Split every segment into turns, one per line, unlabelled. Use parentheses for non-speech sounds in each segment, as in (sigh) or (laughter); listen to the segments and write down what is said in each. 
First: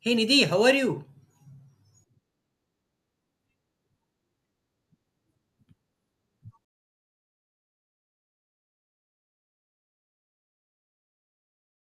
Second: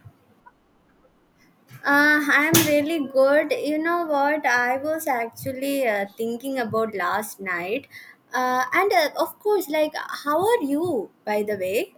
Hey Nidhi, how are you?
I'm really good. You know what? I was actually thinking about last night. And of course, like, how are you, by the way?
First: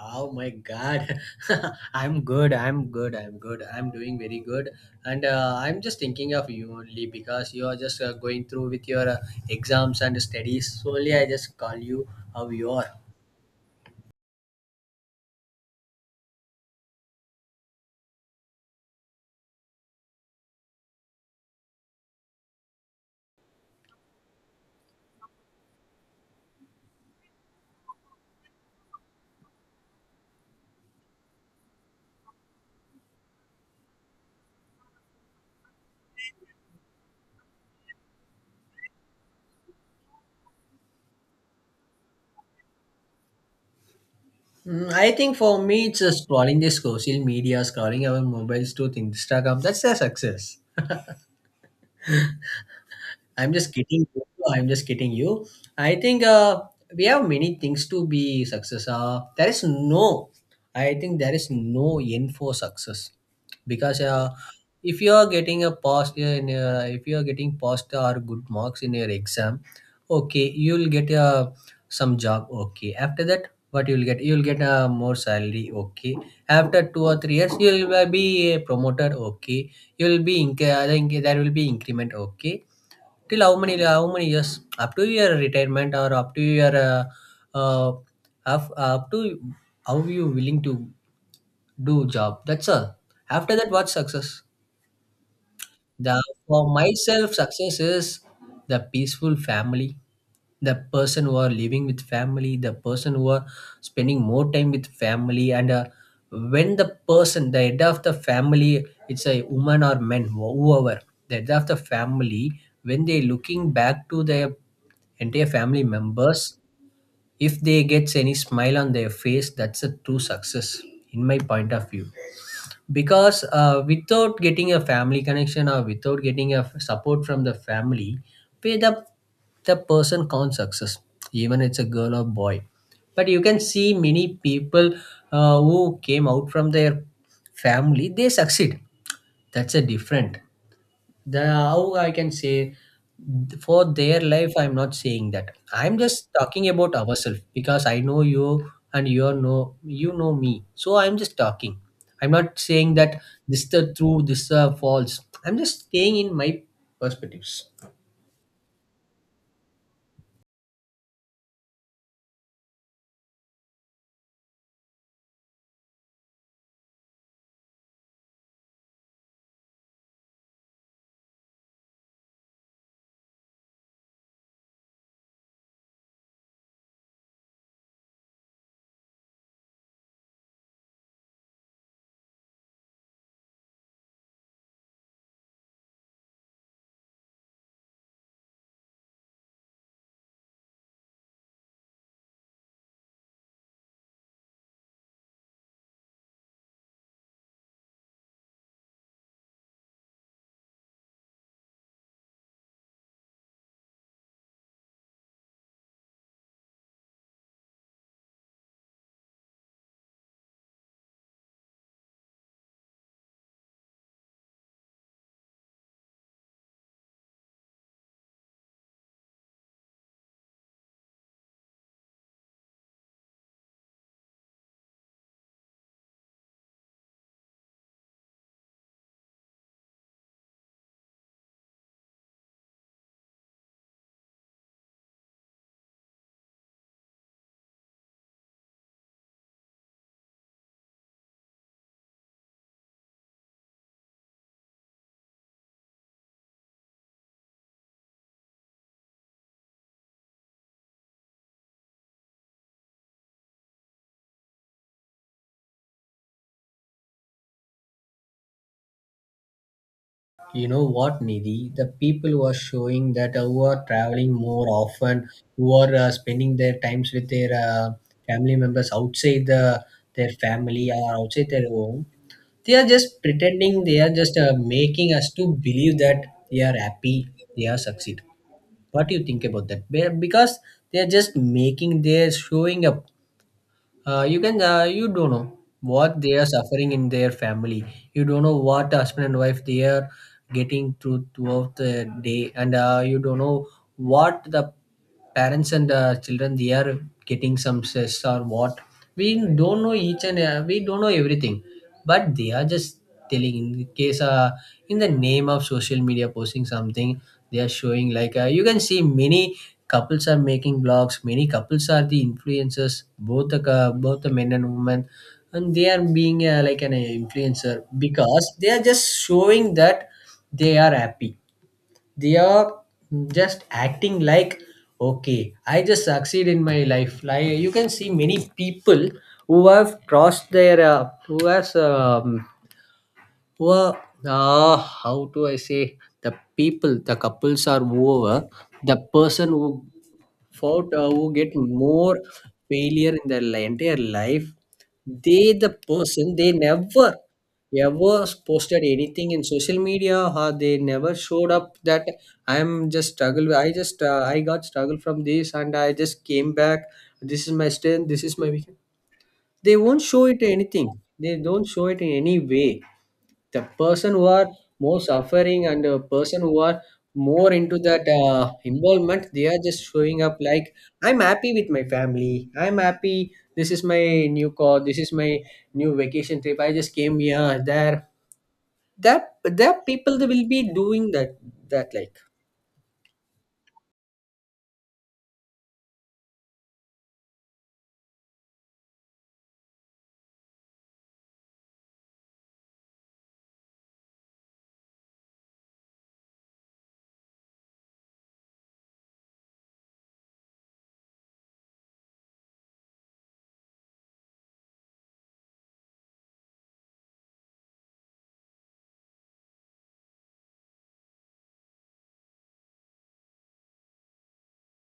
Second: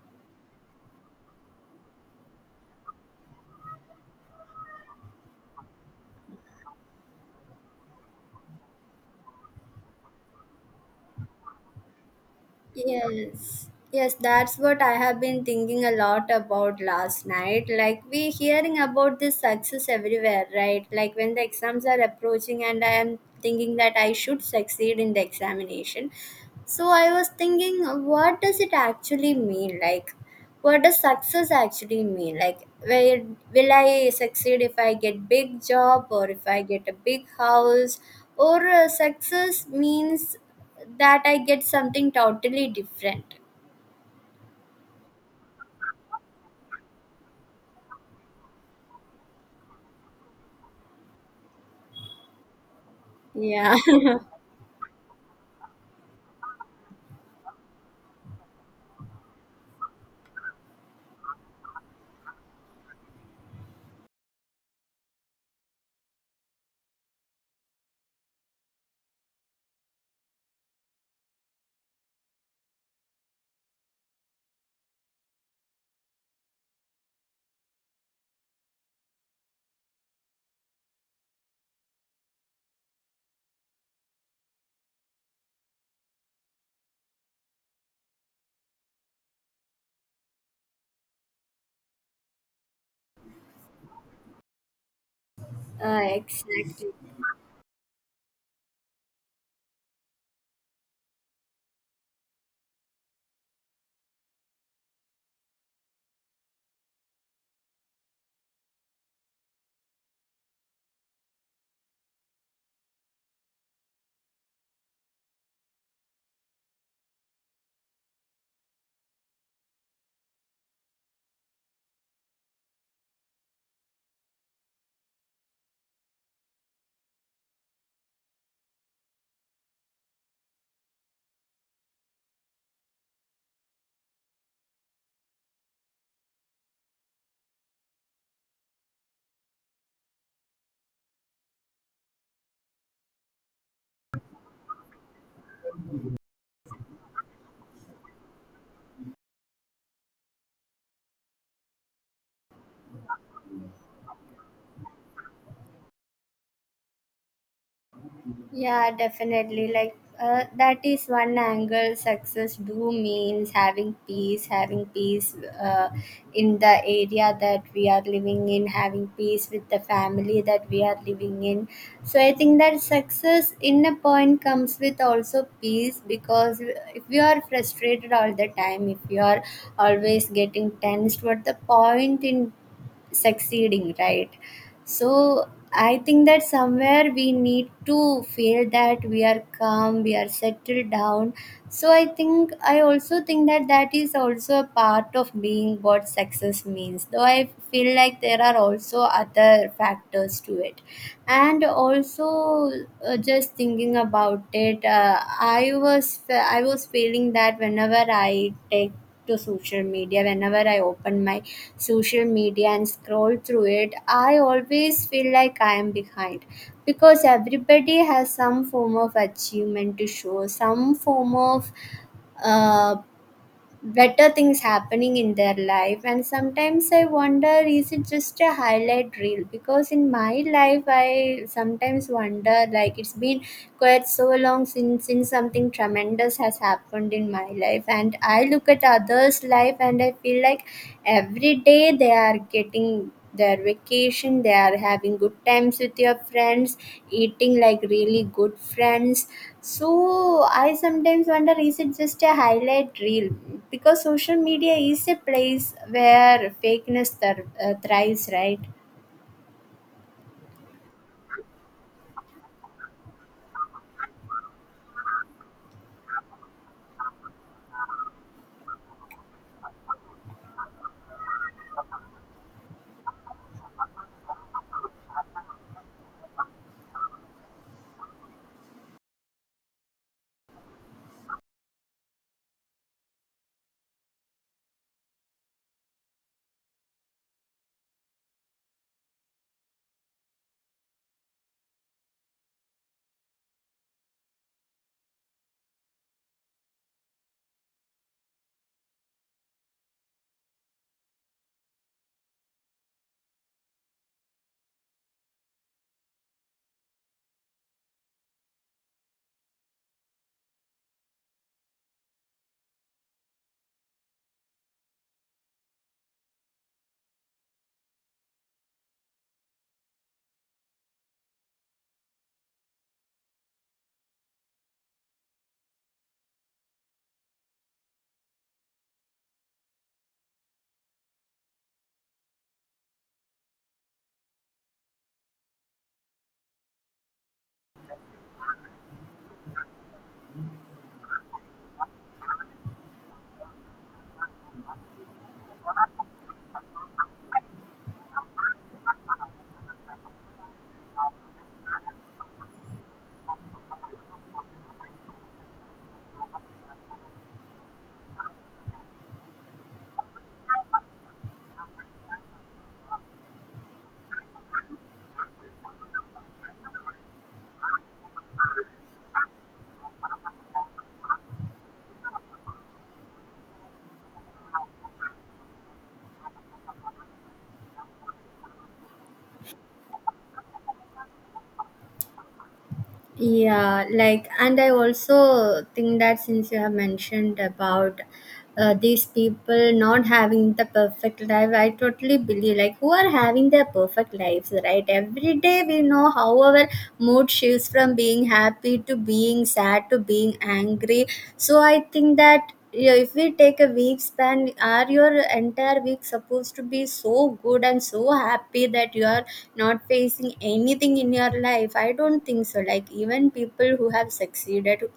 Oh my God, (laughs) I'm good. I'm good. I'm good. I'm doing very good, and I'm just thinking of you only because you are just going through with your exams and studies. So only I just call you how you are.
Yes. Yes, that's what I have been thinking a lot about last night. Like, we hearing about this success everywhere, right? Like, when the exams are approaching, and I am thinking that I should succeed in the examination. So, I was thinking, what does it actually mean? Like, what does success actually mean? Like, where will I succeed if I get big job or if I get a big house, or success means that I get something totally different.
Mm, I think for me, it's just scrolling the social media, scrolling our mobiles to Instagram. That's a success. I'm just
Yeah.
kidding.
(laughs)
You. I'm just kidding you. I think we have many things to be success. There is no, I think there is no end for success because if you are getting a pass in if you are getting passed or good marks in your exam, okay, you'll get some job. Okay, after that, what you'll get? You'll get more salary. Okay, after 2 or 3 years, you'll be promoted. Okay, you'll be I think there will be increment. Okay. Till how many how many years? Up to your retirement or up to your uh, up to how you willing to do job. That's all. After that, what's success? The
Exactly.
for myself, success is the peaceful family, the person who are living with family, the person who are spending more time with family, and when the person, the head of the family, it's a woman or man, whoever, the head of the family, when they looking back to their entire family members, if they gets any smile on their face, that's a true success, in my point of view because without getting a family connection or without getting a support from the family pay the person can't success even it's a girl or boy. But you can see many people who came out from their family they succeed. That's a different, the how I can say for their life, I'm not saying that. I'm just talking about ourselves because I know you and you are know you know me. So I'm just talking. I'm not saying that this is the true, this is the false. I'm just staying in my perspectives.
Yeah, definitely. Like, that is one angle. Success do means having peace uh, in the area that we are living in, having peace with the family that we are living in. So I think that success in a point comes with also peace, because if you are frustrated all the time, if you are always getting tensed, what the point in succeeding, right? so I think that somewhere we need to feel that we are calm we are settled down so I also think that that is also a part of being what success means, though I feel like there are also other factors to it. And also, just thinking about it, I was feeling that whenever I take to social media, whenever I open my social media and scroll through it, I always feel like I am behind, because everybody has some form of achievement to show, some form of uh, better things happening in their life. And sometimes I wonder, is it just a highlight reel? Because in my life I sometimes wonder, like, it's been quite so long since something tremendous has happened in my life, and I look at others life and I feel like every day they are getting their vacation, they are having good times with your friends, eating like really good friends. So I sometimes wonder, is it just a highlight reel? Because social media is a place where fakeness thrives, right?
You know what, Nidhi? The people were showing that who are traveling more often, who are spending their times with their family members outside the their family or outside their home. They are just pretending. They are just making us to believe that they are happy. They are succeed. What do you think about that? Because they are just making. They are showing a you can you don't know what they are suffering in their family. You don't know what husband and wife they are getting through throughout the day, and you don't know what the parents and children they are getting some stress or what. We don't know each, and we don't know everything, but they are just telling in case in the name of social media posting something, they are showing like you can see many couples are making blogs, many couples are the influencers, both the both the men and women, and they are being like an influencer because they are just showing that they are happy. They are just acting like okay I just succeed in my life. Like you can see many people who have crossed their who has well, how do I say? The people, the couples are over. The person who fought, who get more failure in their entire life, they the person they never ever posted anything in social media or they never showed up that I'm just struggle, I just I got struggle from this and I just came back. This is my strength, this is my weakness. They won't show it anything. They don't show it in any way. The person who are more suffering and the person who are more into that involvement they are just showing up like I'm happy with my family, I'm happy, this is my new car, this is my new vacation trip, I just came here there. That people they will be doing that, like.
Yeah, like, and I also think that since you have mentioned about these people not having the perfect life, I totally believe, like, who are having their perfect lives, right? Every day we know how our mood shifts from being happy to being sad to being angry. So I think that, yeah, if we take a week span, are your entire week supposed to be so good and so happy that you are not facing anything in your life? I don't think so. Like, even people who have succeeded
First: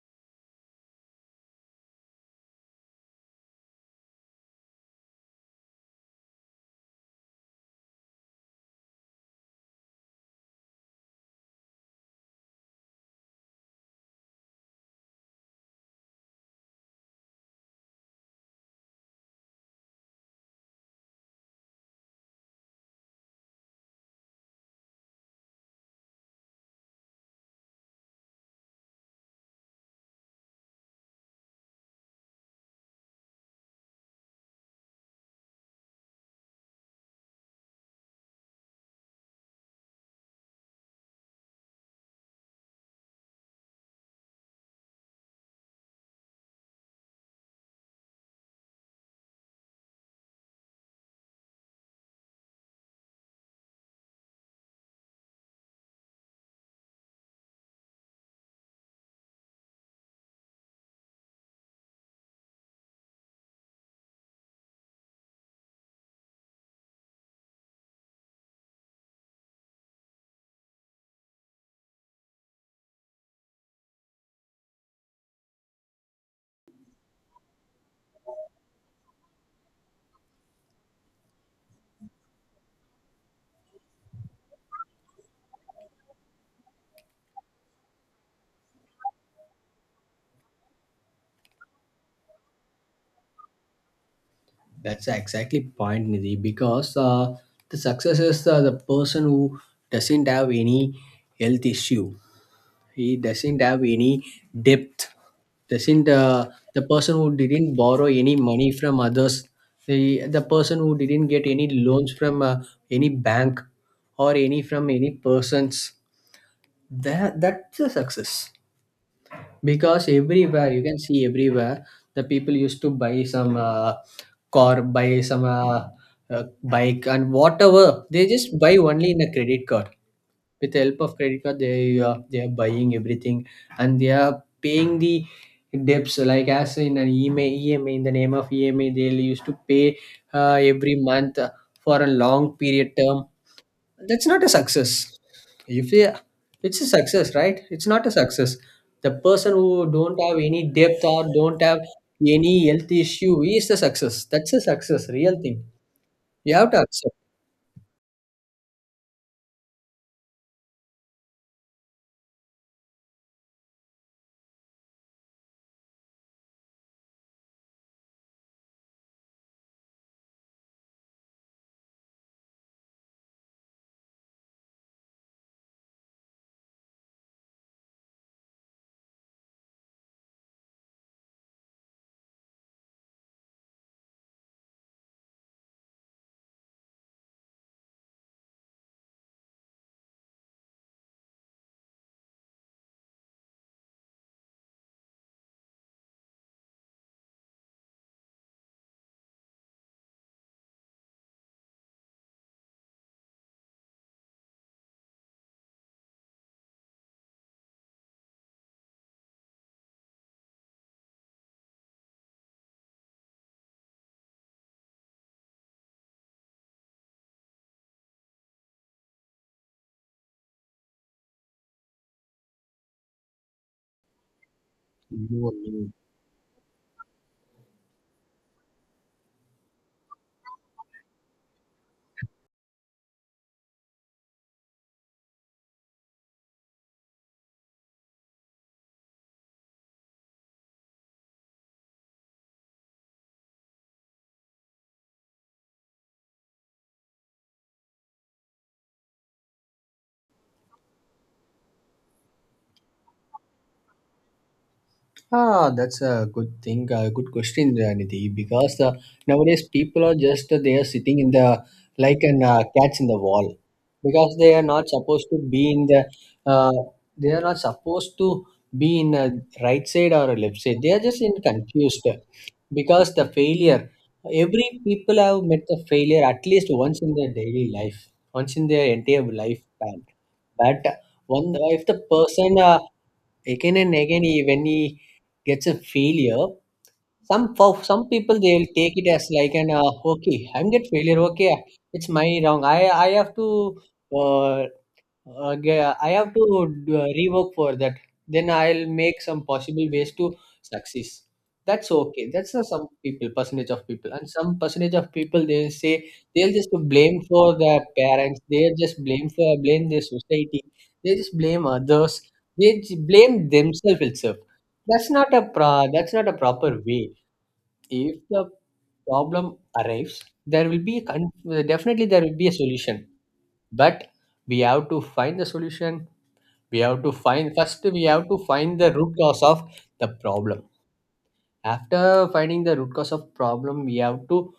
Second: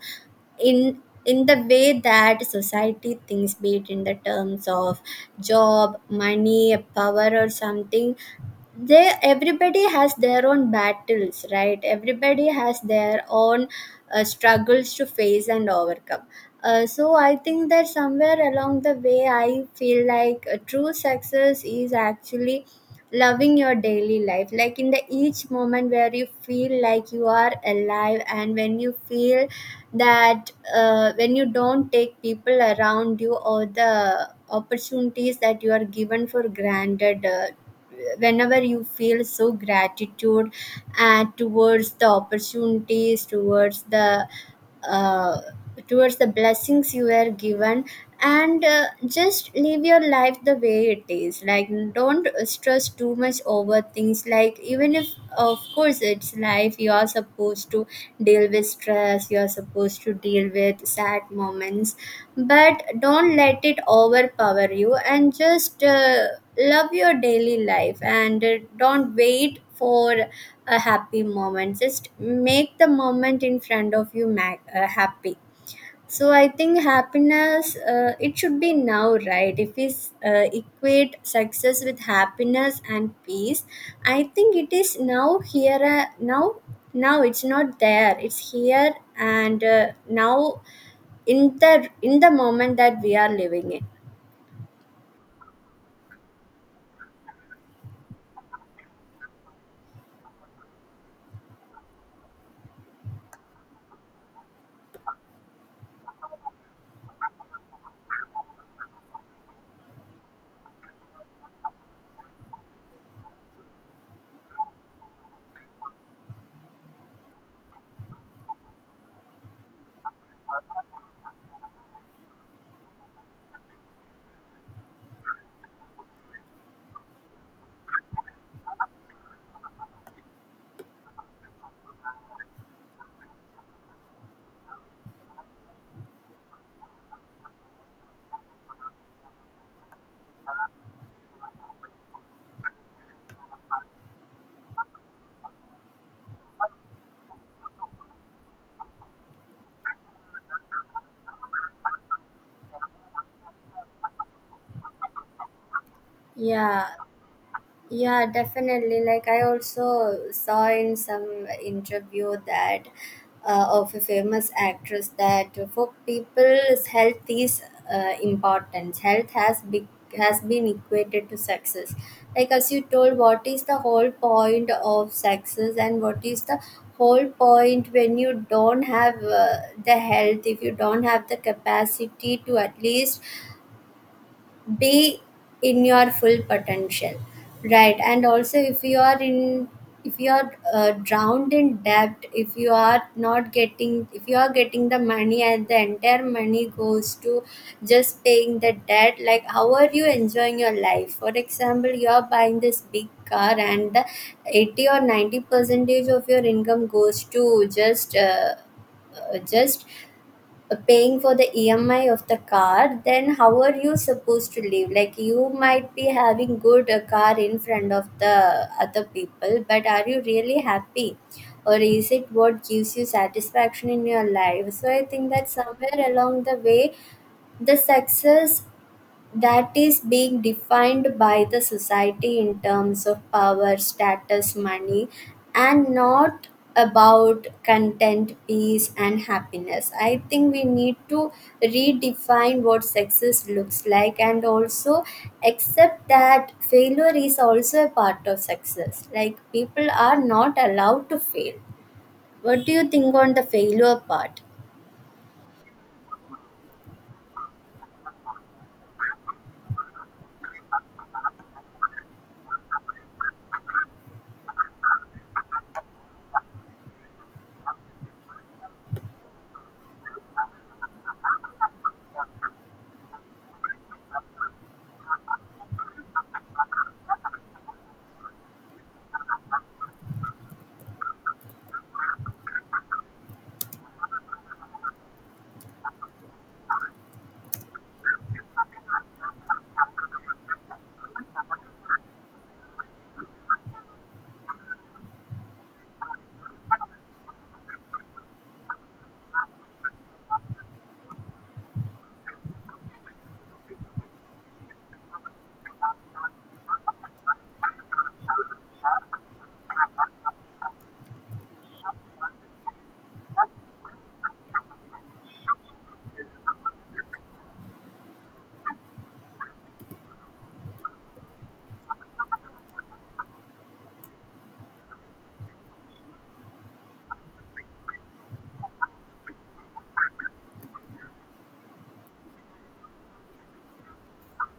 in in the way that society thinks, be it in the terms of job, money, power, or something, they, everybody has their own battles, right? Everybody has their own struggles to face and overcome. So I think that somewhere along the way, I feel like a true success is actually loving your daily life, like in the each moment where you feel like you are alive, and when you feel that, when you don't take people around you or the opportunities that you are given for granted, whenever you feel so gratitude and towards the opportunities, uh, towards the blessings you were given, and just live your life the way it is, like, don't stress too much over things, like, even if, of course, it's life, you are supposed to deal with stress, you are supposed to deal with sad moments, but don't let it overpower you, and just love your daily life, and don't wait for a happy moment. Just make the moment in front of you happy. So I think happiness, it should be now, right? If we equate success with happiness and peace, I think it is now here. Now it's not there, it's here, and now, in the moment that we are living in.
That's exactly point Nidhi, because the success is the person who doesn't have any health issue, he doesn't have any depth, doesn't the person who didn't borrow any money from others, the person who didn't get any loans from any bank or any from any persons. That that's a success, because everywhere you can see everywhere the people used to buy some car, buy some bike, and whatever they just buy only in a credit card. With the help of credit card they are buying everything, and they are paying the debts like as in an EMA, in the name of EMI they used to pay every month for a long period term. That's not a success. If they, it's a success, right? It's not a success. The person who don't have any depth or don't have any health issue is the success. That's a success real thing. You have to
Yeah.
accept.
Yeah, definitely. Like, I also saw in some interview that, of a famous actress, that for people's health is important. Health has been equated to success. Like, as you told, what is the whole point of success, and what is the whole point when you don't have, the health? If you don't have the capacity to at least be in your full potential, right? And also, if you are drowned in debt, if you are getting the money and the entire money goes to just paying the debt, like, how are you enjoying your life? For example, you are buying this big car and the 80 or 90 percentage of your income goes to just uh, just paying for the EMI of the car, then how are you supposed to live? Like, you might be having good a car in front of the other people, but are you really happy? Or is it what gives you satisfaction in your life? So I think that somewhere along the way, the success that is being defined by the society in terms of power, status, money, and not about content, peace, and happiness. I think we need to redefine what success looks like, and also accept that failure is also a part of success. Like, people are not allowed to fail. What do you think on the failure part?
Ah, that's a good thing, a good question, Nidhi, because nowadays people are just they are sitting in the like an cats in the wall, because they are not supposed to be in the uh, they are not supposed to be in a right side or a left side. They are just in confused because the failure. Every people have met the failure at least once in their daily life, once in their entire lifetime. But one if the person again and again he, when he gets a failure, some for some people they will take it as like an okay I'm get failure, okay, it's my wrong, I have to uh, yeah, I have to rework for that. Then I'll make some possible ways to success. That's okay. That's some people, percentage of people, and some percentage of people they say they'll just blame for the parents. They'll just blame for blame the society. They just blame others. They blame themselves itself. That's not a pro. That's not a proper way. If the problem arrives, there will be definitely there will be a solution, but we have to find the solution. We have to find first, we have to find the root cause of the problem. After finding the root cause of problem, we have to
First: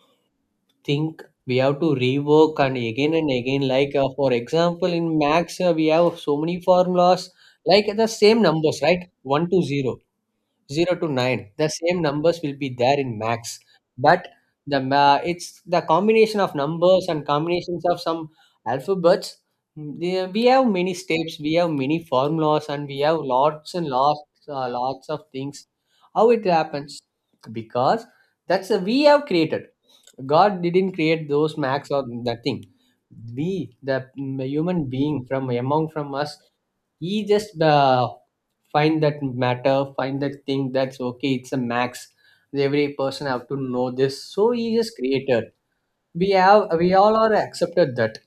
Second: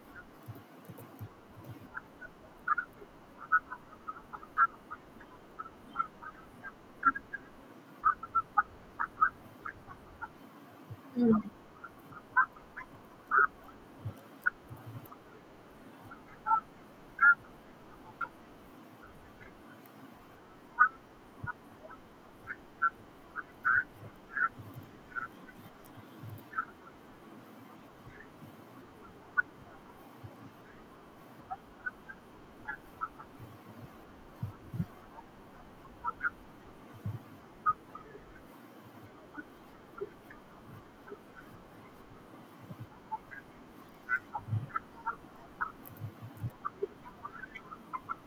think, we have to rework, and again and again, like for example in max we have so many formulas, like the same numbers right, 1 to 0, 0 to
Mm.
9, the same numbers will be there in max, but the it's the combination of numbers and combinations of some alphabets. The- we have many steps, we have many formulas, and we have lots and lots of things. How it happens? Because that's a, we have created, god didn't create those max or nothing. We the human being from among from us, he just find that matter, find that thing, that's okay it's a max. Every person have to know this, so he is creator. We have we all are accepted that.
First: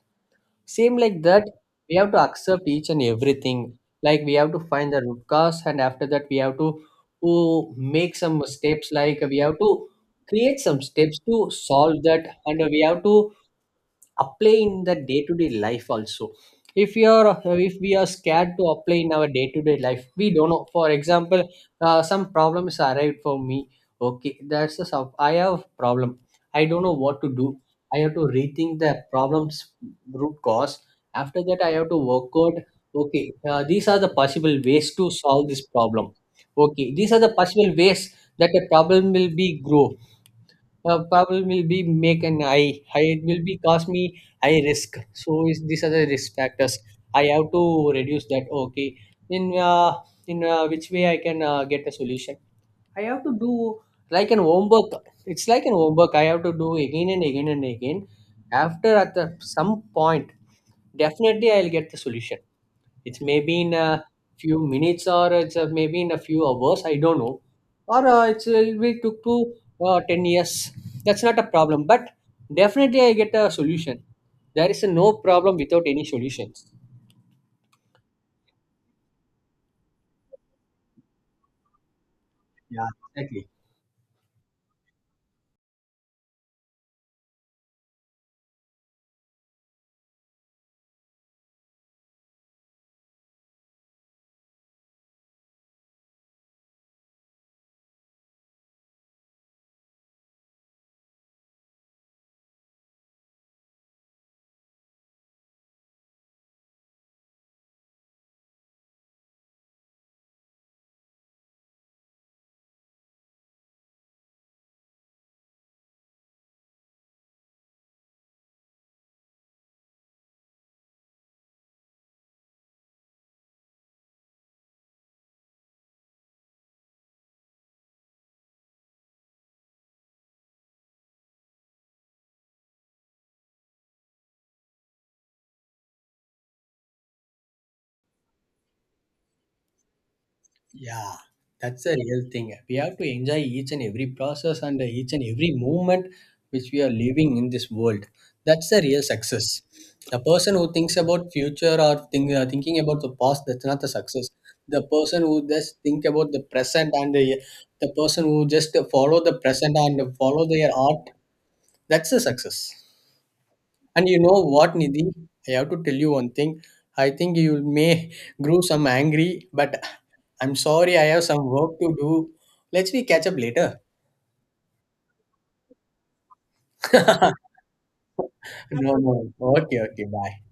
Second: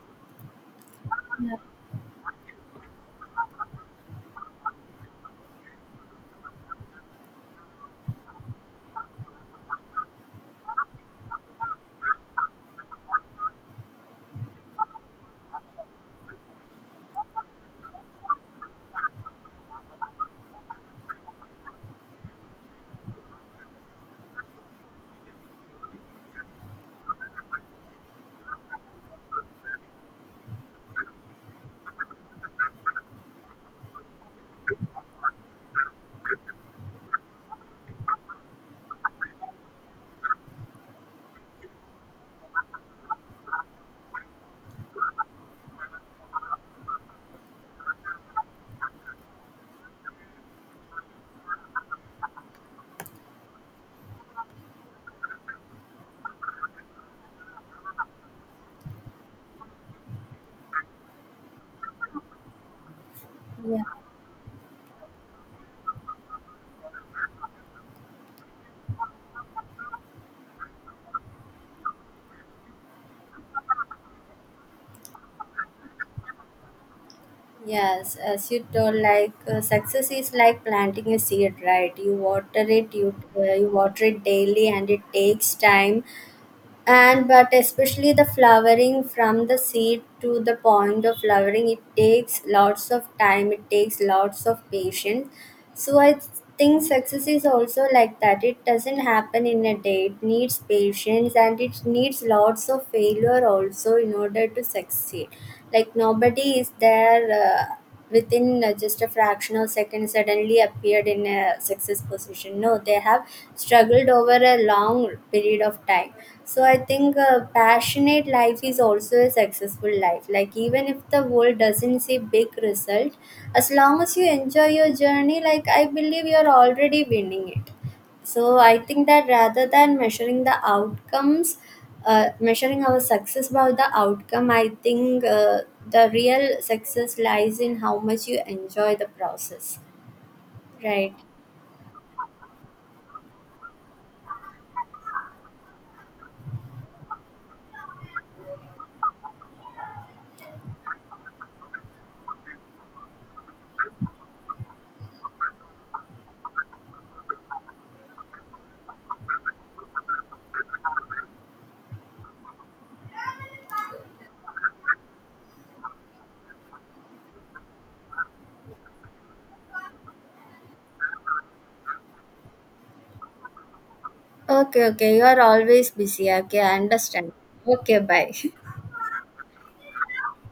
Same like that, we have to accept each and everything. Like we have to find the root cause, and after that we have to oh, make some steps, like we have to create some steps to solve that, and we have to apply in the day-to-day life also. If you are, if we are scared to apply in our day-to-day life, we don't know. For example, some problems arrived for me, okay that's the I have problem, I don't know what to do. I have to rethink the problems root cause. After that I have to work out, okay, these are the possible ways to solve this problem, okay these are the possible ways that the problem will be grow, problem will be make an eye. I it will be cost me high risk. So is these are the risk factors. I have to reduce that. Okay, in uh, in which way I can get a solution? I have to do like an homework. It's like an homework. I have to do again and again and again. After at the, some point, definitely I'll get the solution. It's maybe in
Yeah.
a few minutes, or it's maybe in a few hours. I don't know. Or it will took to 10 years. That's not a problem. But definitely I get a solution. There is no problem without any solutions.
Yes, as you told, like, success is like planting a seed, right? You water
Yeah.
it, you
Exactly.
uh, you water it daily, and it takes time and but especially the flowering from the seed to the point of flowering, it takes lots of time, it takes lots of patience. So I think success is also like that. It doesn't happen in a day. It needs patience and it needs lots of failure also in order to succeed. Like, nobody is there, within just a fraction of second, suddenly appeared in a success position. No, they have struggled over a long period of time. So I think a passionate life is also a successful life, like, even if the world doesn't see big result, as long as you enjoy your journey, like, I believe you're already winning it. So I think that rather than measuring the outcomes, measuring our success by the outcome, I think, the real success lies in how much you enjoy the process, right?
Yeah, that's the real thing. We have to enjoy each and every process and each and every moment which we are living in this world. That's the real success. The person who thinks about future or think, thinking about the past, that's not the success. The person who just think about the present and the person who just follow the present and follow their art, that's the success. And you know what, Nidhi? I have to tell you one thing. I think you may (laughs) grew some angry, but I'm sorry, I have some work to do. Let's we catch up later.
Okay, okay. You are always busy. Okay, I understand.
(laughs)
Okay, bye. (laughs)
No, no. Okay, okay. Bye.